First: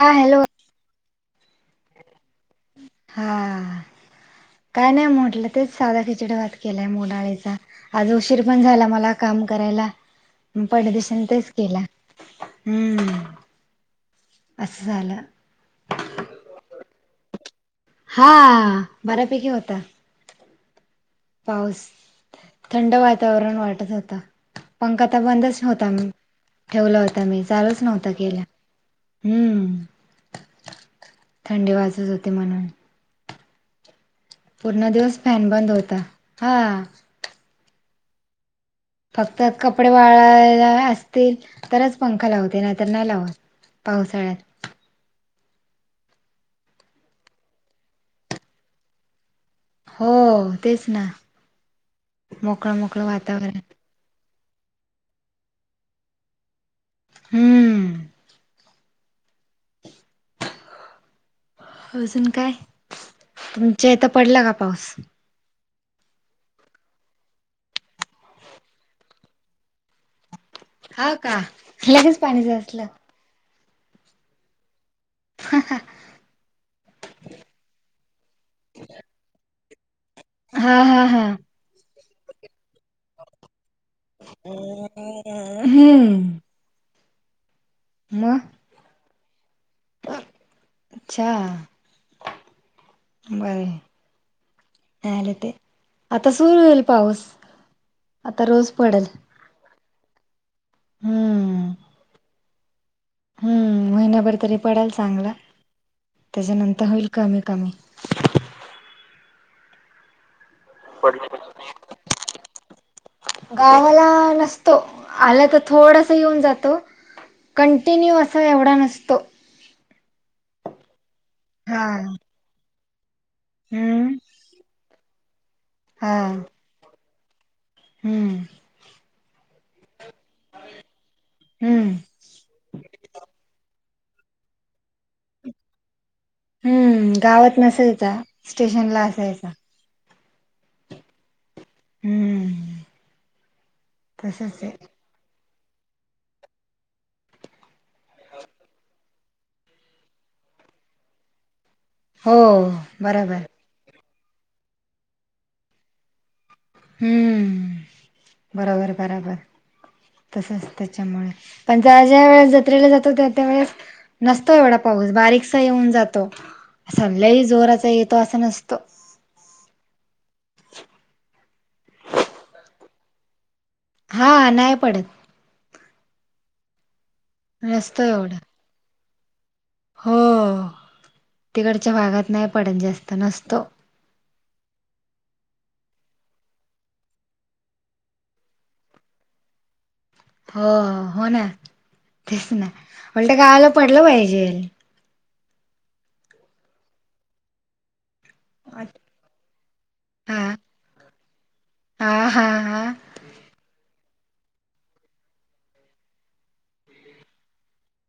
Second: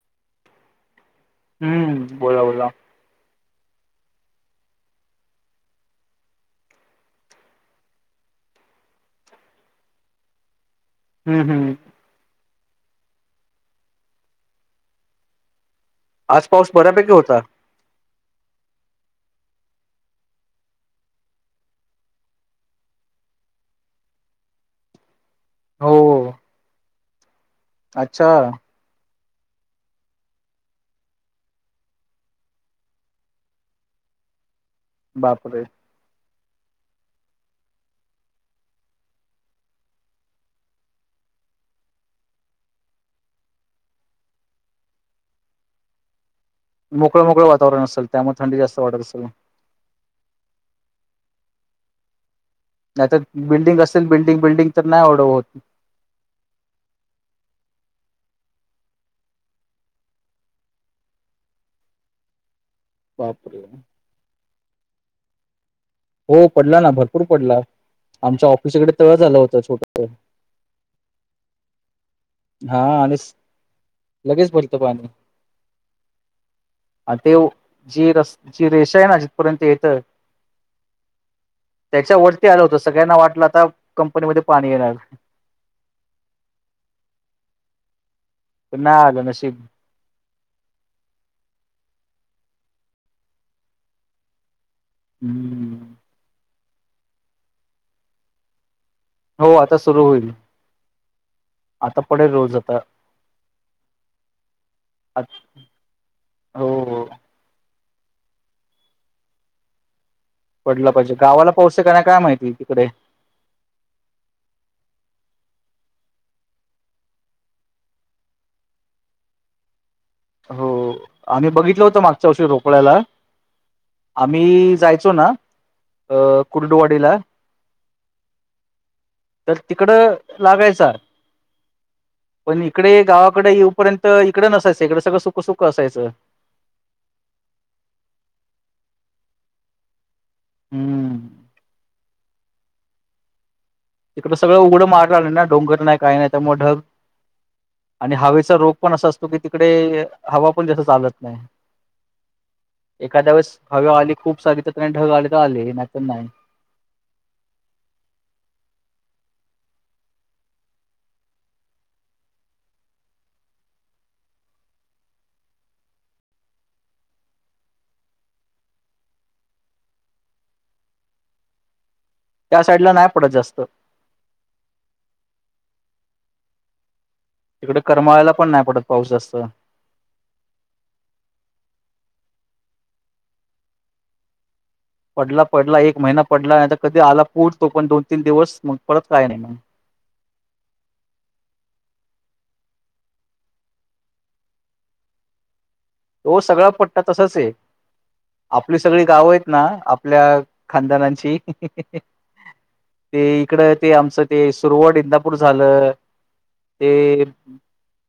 हा हॅलो. हम्म बोला बोला. [inaudible] आज उशीर पण झाला मला काम करायला पाहिला दिवसा. आणि हम्म तेच हम्म. केला हम्म. अस झालं. आज पाऊस बऱ्यापैकी होता. हा बऱ्यापैकी होता. पाऊस थंड वातावरण वाटत होता पंखा तर बंदच होता मी हो ठेवला होता मी चालूच नव्हता अच्छा केला. हम्म थंडी वाजत होते म्हणून. पूर्ण दिवस फॅन बापरे बंद होता हा. फक्त कपडे वाळायला असतील तरच पंखा लावते नाहीतर नाही लावत. पावसाळ्यात. मोकळं मोकळ वातावरण असेल त्यामुळ थंडी जास्त वाटत असल. हो तेच ना. मोकळं मोकळं नाही तर वातावरण बिल्डिंग असेल बिल्डिंग बिल्डिंग तर नाही येवढं होत. हम्म. अजून काय बापरे. तुमच्या इता पडला का पाऊस? हो पडला ना भरपूर पडला आमच्या ऑफिसकडे तळ झा आलं होतं छोटस. हा का. लगेच पाणी झा हा आणिच लगेच भरत पाणी. हा हा. अ ते जी रस जी रेषा आहे ना जिथपर्यंत येतं हा हा हा. त्याच्यावरती आलं होतं सगळ्यांना वाटलं आता कंपनीमध्ये पाणी येणार. हम् म तर नाही आलं नशीब. अच्छा बराय नाही आल ते हम्म आता सुरू होईल पाऊस आता रोज पडेल. हो आता सुरू होईल हम्म आता पडेल रोज आता हम्म महिन्या भर तरी पडाल चांगला हो त्याच्यानंतर हो होईल कमी कमी. पडलं पाहिजे गावाला पाऊस आहे का नाही काय माहिती तिकडे? गावाला नसतो आला तर थोडस येऊन जातो. कंटिन्यू असा एवढा नसतो. हो आम्ही बघितलं हा होत मागच्या वर्षी रोकड्याला हम्म आम्ही - - जायचो ना अ हा कुर्डुवाडीला हम्म. तर तिकडं लागायचा. हम्म पण इकडे गावाकड येऊपर्यंत इकडं नसायचं इकडं सगळं सुक सुक असायचं. हम्म गावात नसायचा स्टेशन ला असायचा. हम्म. हम्म. तिकड सगळं तसच आहे उघडं माळ रान आहे ना डोंगर नाही काही नाही त्यामुळे ढग आणि हवेचा रोग पण असा असतो की तिकडे हवा पण जस चालत नाही. हो एखाद्या बरोबर वेळेस हवा आली खूप सारी तर ढग आले तर आले नाही तर नाही. हम्म बरोबर बरोबर. तसच त्याच्यामुळे पण ज्या ज्या वेळेस जत्रेला जातो त्या त्या वेळेस नसतो एवढा पाऊस बारीकसा येऊन जातो असा लय जोराचा येतो असा नसतो. त्या साईड ला नाही पडत जास्त हा नाही पडत. तिकडे नसतो करमाळ्याला एवढा पण नाही पडत पाऊस जास्त हो तिकडच्या भागात नाही पडत जास्त नसतो. पडला पडला एक महिना पडला आणि आता कधी आला पूर तो पण दोन तीन दिवस मग परत काय नाही. हो हो ना तेच ना उलटं गावाला पडलं पाहिजे. तो सगळा पट्टा तसंच आहे. आपली हा सगळी गावं आहेत ना आपल्या खानदानांची हा हा हा ते इकड ते आमचं ते सुरोवड इंदापूर झालं ते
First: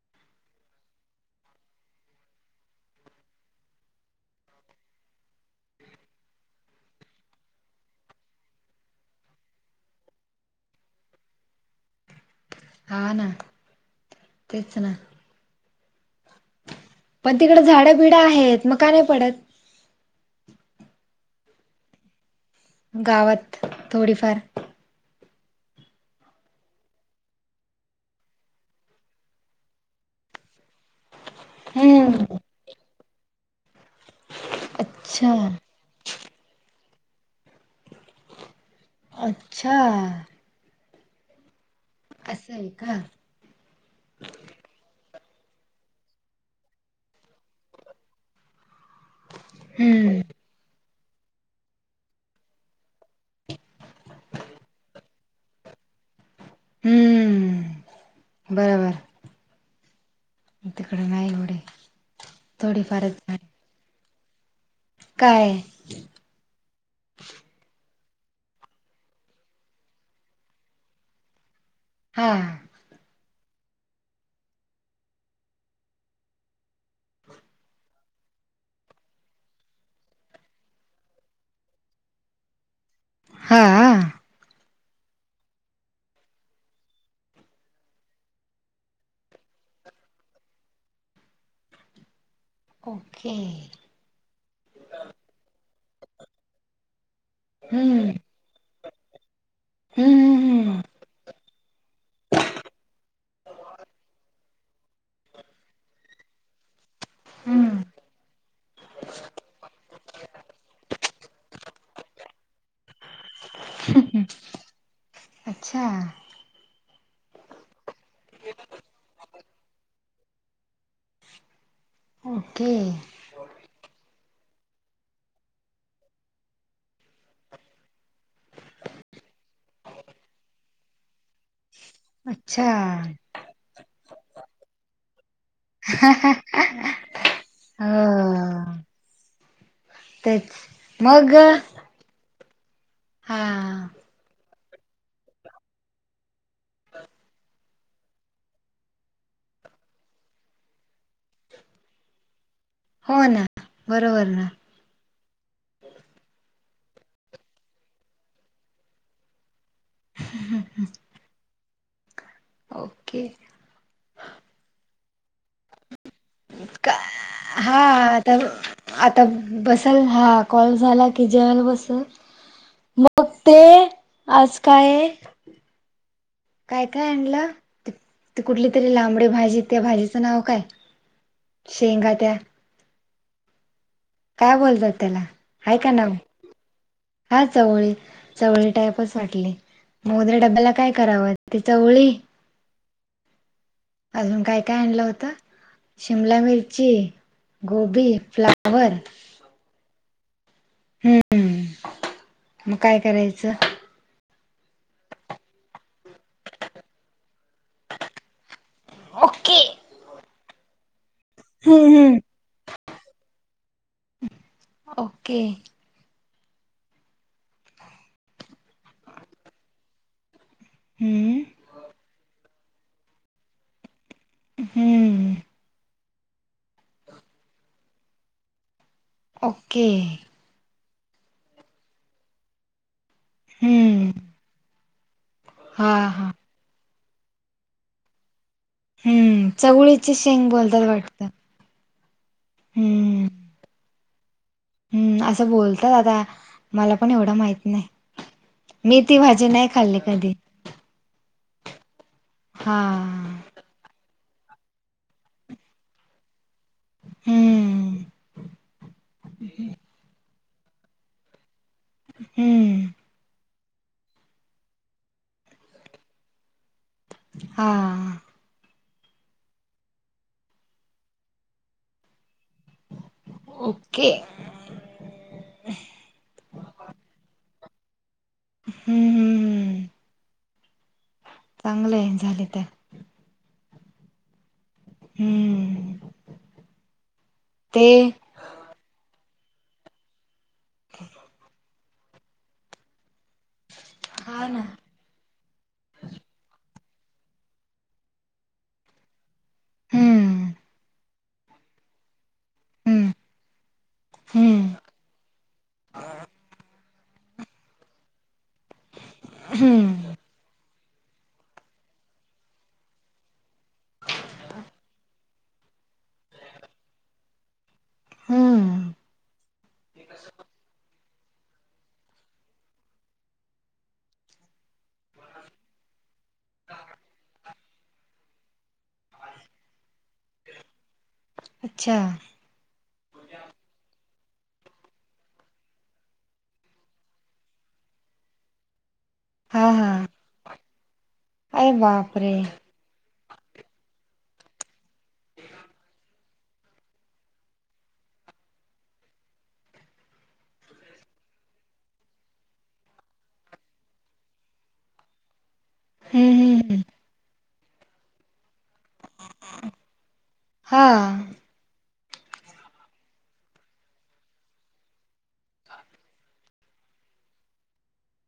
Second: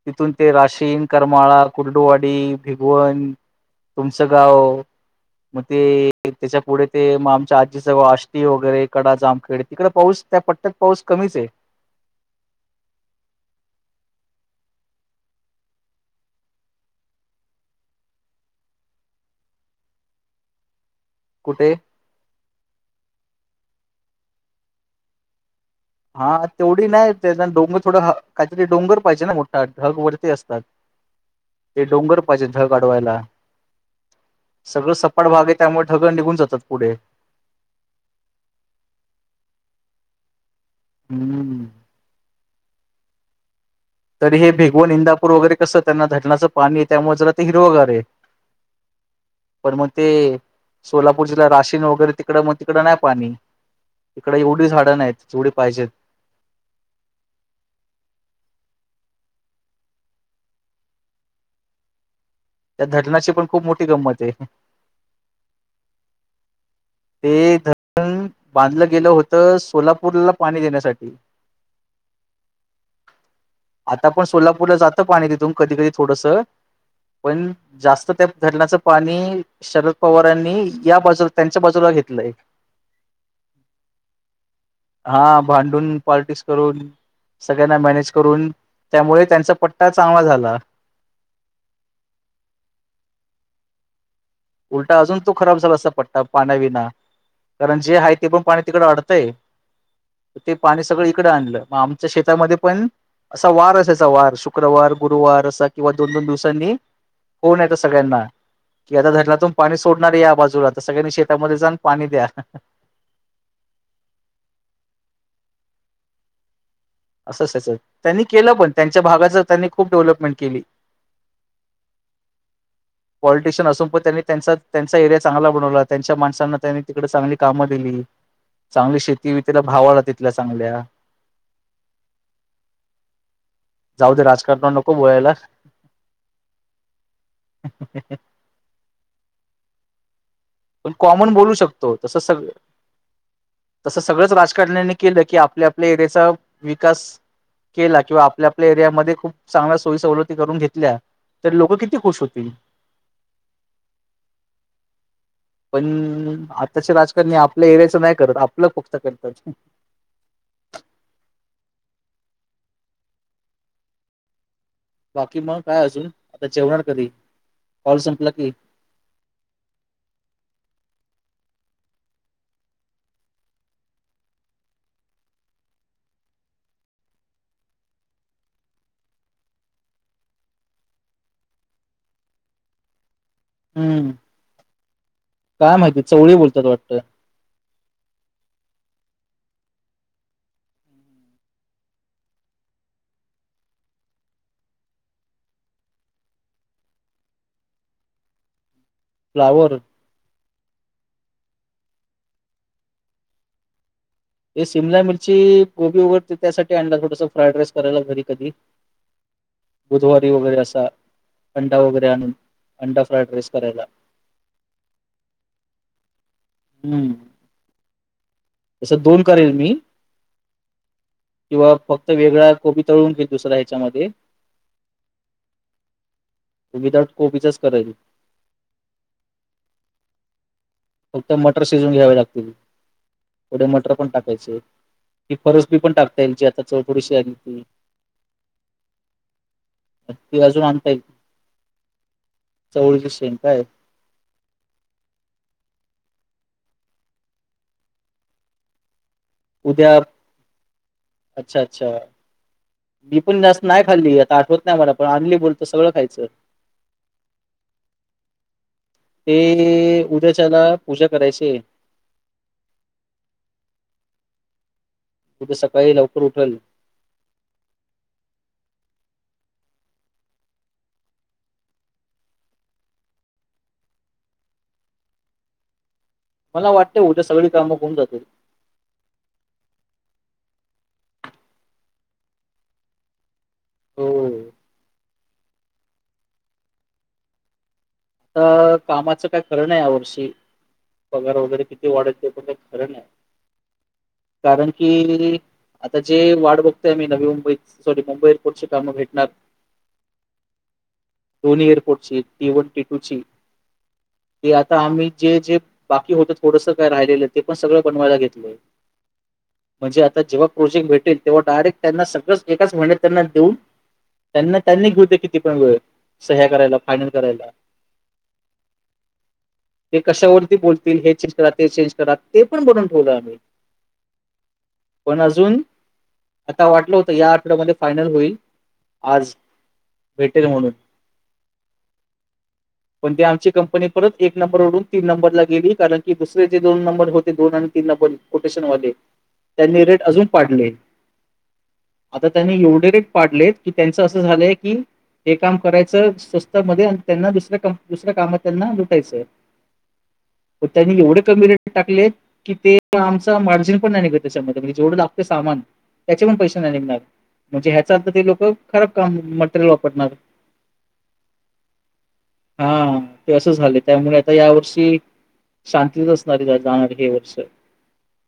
तिथून ते राशीन करमाळा कुर्डुवाडी भिगवण तुमचं गाव? मग ते त्याच्या पुढे ते मग आमच्या आजीचं आष्टी वगैरे कडा जामखेड तिकडे पाऊस त्या पट पाऊस कमीच आहे. हा ना तेच ना. पण तिकडं झाडं बिडं आहेत मग का नाही पडत. कुठे? गावात थोडीफार हा तेवढी नाही त्याना डोंगर थोडं काहीतरी डोंगर पाहिजे ना मोठा ढग वरती असतात. [inaudible] ते डोंगर पाहिजे ढग आढवायला. सगळं सपाट अच्छा भाग आहे त्यामुळे ढग निघून जातात पुढे अच्छा. हम्म. असं आहे का? तरी हे भिगवन इंदापूर वगैरे कसं त्यांना धरणाचं पाणी आहे त्यामुळे जरा ते हिरवगार आहे. पण मग ते हम्म सोलापूर जिल्हा राशिन वगैरे तिकड मग तिकडं नाही पाणी इकडे एवढी झाडं नाहीत तेवढी पाहिजेत. हम्मम्मम् बरोबर. म तिकडे नाही एवढ. त्या धरणाची पण खूप मोठी गंमत आहे. काय? ते धरण बांधलं गेलं होतं सोलापूरला पाणी देण्यासाठी हा. आता पण सोलापूरला जातं पाणी तिथून कधी कधी थोडंसं. पण जास्त त्या धरणाचं पाणी शरद पवारांनी या बाजूला त्यांच्या बाजूला घेतलंय. हा. हा भांडून पॉलिटिक्स करून सगळ्यांना मॅनेज करून त्यामुळे त्यांचा पट्टा चांगला झाला. ओके. उलटा अजून तो खराब झाला अस पटता पाण्याविना कारण जे हम्म आहे ते पण पाणी तिकड अडतंय. हम्म. ते हम्म पाणी सगळं इकड आणलं मग आमच्या शेतामध्ये पण असा वार असायचा वार शुक्रवार गुरुवार असा किंवा दोन दोन दिवसांनी फोन येतो हम्म. सगळ्यांना कि आता धरला पाणी सोडणार या बाजूला तर सगळ्यांनी शेतामध्ये जा आणि पाणी द्या. अच्छा असंचचं त्यांनी केलं पण त्यांच्या भागाची त्यांनी खूप डेव्हलपमेंट केली. ओके पॉलिटिशियन असून पण त्यांनी त्यांचा त्यांचा एरिया चांगला बनवला त्यांच्या माणसांना त्यांनी तिकडे चांगली कामं दिली. चांगली शेती बीजी भाव आला तिथल्या चांगल्या. अच्छा जाऊ दे राजकारणावर नको बोलायला. हा [inaudible] [inaudible] तेच पण कॉमन मग बोलू शकतो तस सगळ हा तस सगळंच राज ण्या केलं की आपल्या आपल्या एरियाचा विकास केला किंवा आपल्या आपल्या एरियामध्ये खूप चांगल्या सोयी सवलती करून घेतल्या तर लोक किती खुश होतील. हो ना बरोबर ना. पण आताचे राजकारणी आपल्या एरियाचं नाही करत आपलं फक्त करतात. [inaudible] ओके बाकी मग काय अजून आता जेवणार का कधी हा कॉल संपला आता की. आता बसल हा कॉल झाला की जेवायला बसल. मग ते आज काय. काय काय आणलं कुठली तरी लांबडी भाजी त्या भाजीचं नाव काय? शेंगा त्या. हम्म काय बोलतात त्याला? काय आहे का माहिती नाव चवळी बोलतात वाटतं. हा चवळी चवळी टाईपच वाटली. मग उद्या डब्याला काय करावं ति चवळी? अजून काय काय आणलं होतं? शिमला मिरची, गोबी, फ्लावर. फ्लावर. हम्म मग काय करायचं? हे शिमला मिरची गोबी वगैर ते त्यासाठी आणला थोडस फ्राईड राईस करायला घरी कधीतरी. ओके बुधवारी वगैरे असा. अंडा हम्म वगैरे हम्म आणून अंडा फ्राईड राईस करायला. ओके हम्म हम्म तसं दोन करेल मी हम्म किंवा फक्त वेगळ्या कोबी तळून घे दुसऱ्या ह्याच्यामध्ये. हम्म विदाऊट कोबीचाच करेल. ओके फक्त मटर शिजवून घ्यावे लागतील थोडे मटर पण हम्म टाकायचे. की फरसबी पण हा टाकता हा येतील आता चौथरीशी आली ती. हम्म चवळीची ती शेंग अजून बोलतात आणता येईल वाटतं. चवळीची हम्म शेंग काय हम्म असं बोलतात आता मला पण एवढं माहित नाही मी ती भाज जी नाही उद्या खाल्ली कधी. अच्छा अच्छा हा बी पण जास् नाय खाल्ली आता आठवत नाय मला पण आणली बोलत सगळं खायचं. हम्म ते उद्याचं उदया ना पूजा करायचीये. हम्म उदया सकाळी लवकर उठाले. हा. ओके मला वाटते उद्या सगळी कामं होऊन जातील. हम्म हम्म हम्म चांगलंय झाली तर होय. हम्म ते अ कामाचं काय खरं नाय या वर्षी पगार वगैरे किती वाढल ते पण काय खरं नाय. हा ना कारण की आता जे वाढ बघ ते मी नवी मुंबईत सॉरी मुंबईची फोर्स ची कामं भेटणार. हम्म. दोनी एअरपोर्टची टी वन टी हम्म टूची ते हम्म आता आम्ही जे जे बाकी होत थोडस काय राहिलेलं ते पण सगळं बनवायला घेतलंय म्हणजे आत हम्म आता जेव्हा प्रोजेक्ट भेटेल तेव्हा डायरेक्ट त्यांना सगळंचं एकाच महिनत त्यांना देऊन त्यांना त्यांनी घेऊते किती पण वेळ सह्या करायला फायनल करायला. हम्म. ते कशावरती बोलतील हे चेंज करा ते चेंज करा ते पण बनून ठेवलं आम्ही. पण अजून आता वाटलं होतं या आठवड्यामध्ये फायनल होईल आज भेटेल म्हणून अच्छा पण ते आमची कंपनी परत एक नंबर वरून तीन नंबरला गेली कारण की दुसर जे दोन नंबर होते दोन आणि तीन नंबर कोटेशनवाले हा त्यांनी हा रेट अजून पाडले अरे आता बापरे त्यांनी एवढे रेट पाडलेत की त्यांच अस झालंय की हे काम करायचं स्वस्त मध्ये आणि त्यांना डिस - दुसऱ्या कामात त्यांना लुटायचंय पण त्यांनी एवढे कमी रेट टाकलेत की ते आमचा मार्जिन पण नाय निघत त्याच्यामध्ये म्हणजे जेवढं लागत सामान- त्याचे हम्म पण पैसे हम्म नाय हम्म निघणार म्हणजे ह्याचा अर्थ ते लोक खराब काम मटेरियल वापरणार. हा. हा ते असं झालं त्यामुळे आता या वर्षी शांतीत असणारी जाणारी हे वर्ष.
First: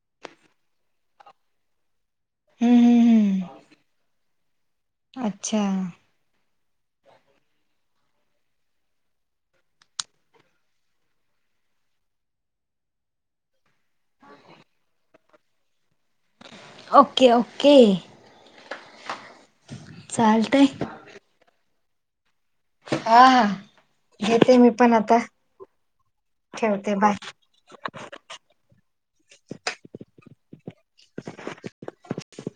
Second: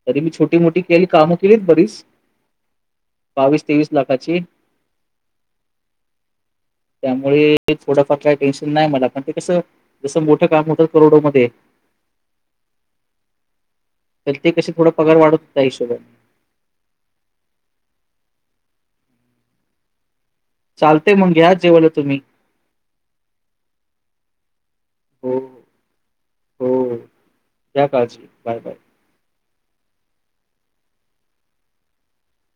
तरी मी छोटी मोठी केली कामं केलीत बरीच. हम्म हम्म बावीस तेवीस लाखाची. अच्छा त्यामुळे थोड फार काय टेशन नाय मला पण ते कसं जसं मोठं काम होतं करोडोमध्ये तर ते कशी थोडा पगार वाढत त्या हिशोबने. Okay okay. चालतंय. चालतय मंग घ्या जेवायला तुम्ही हा हा घेते मी पण आता हो हो ठेवते बाय. घ्या काळजी बाय बाय. [unintelligible]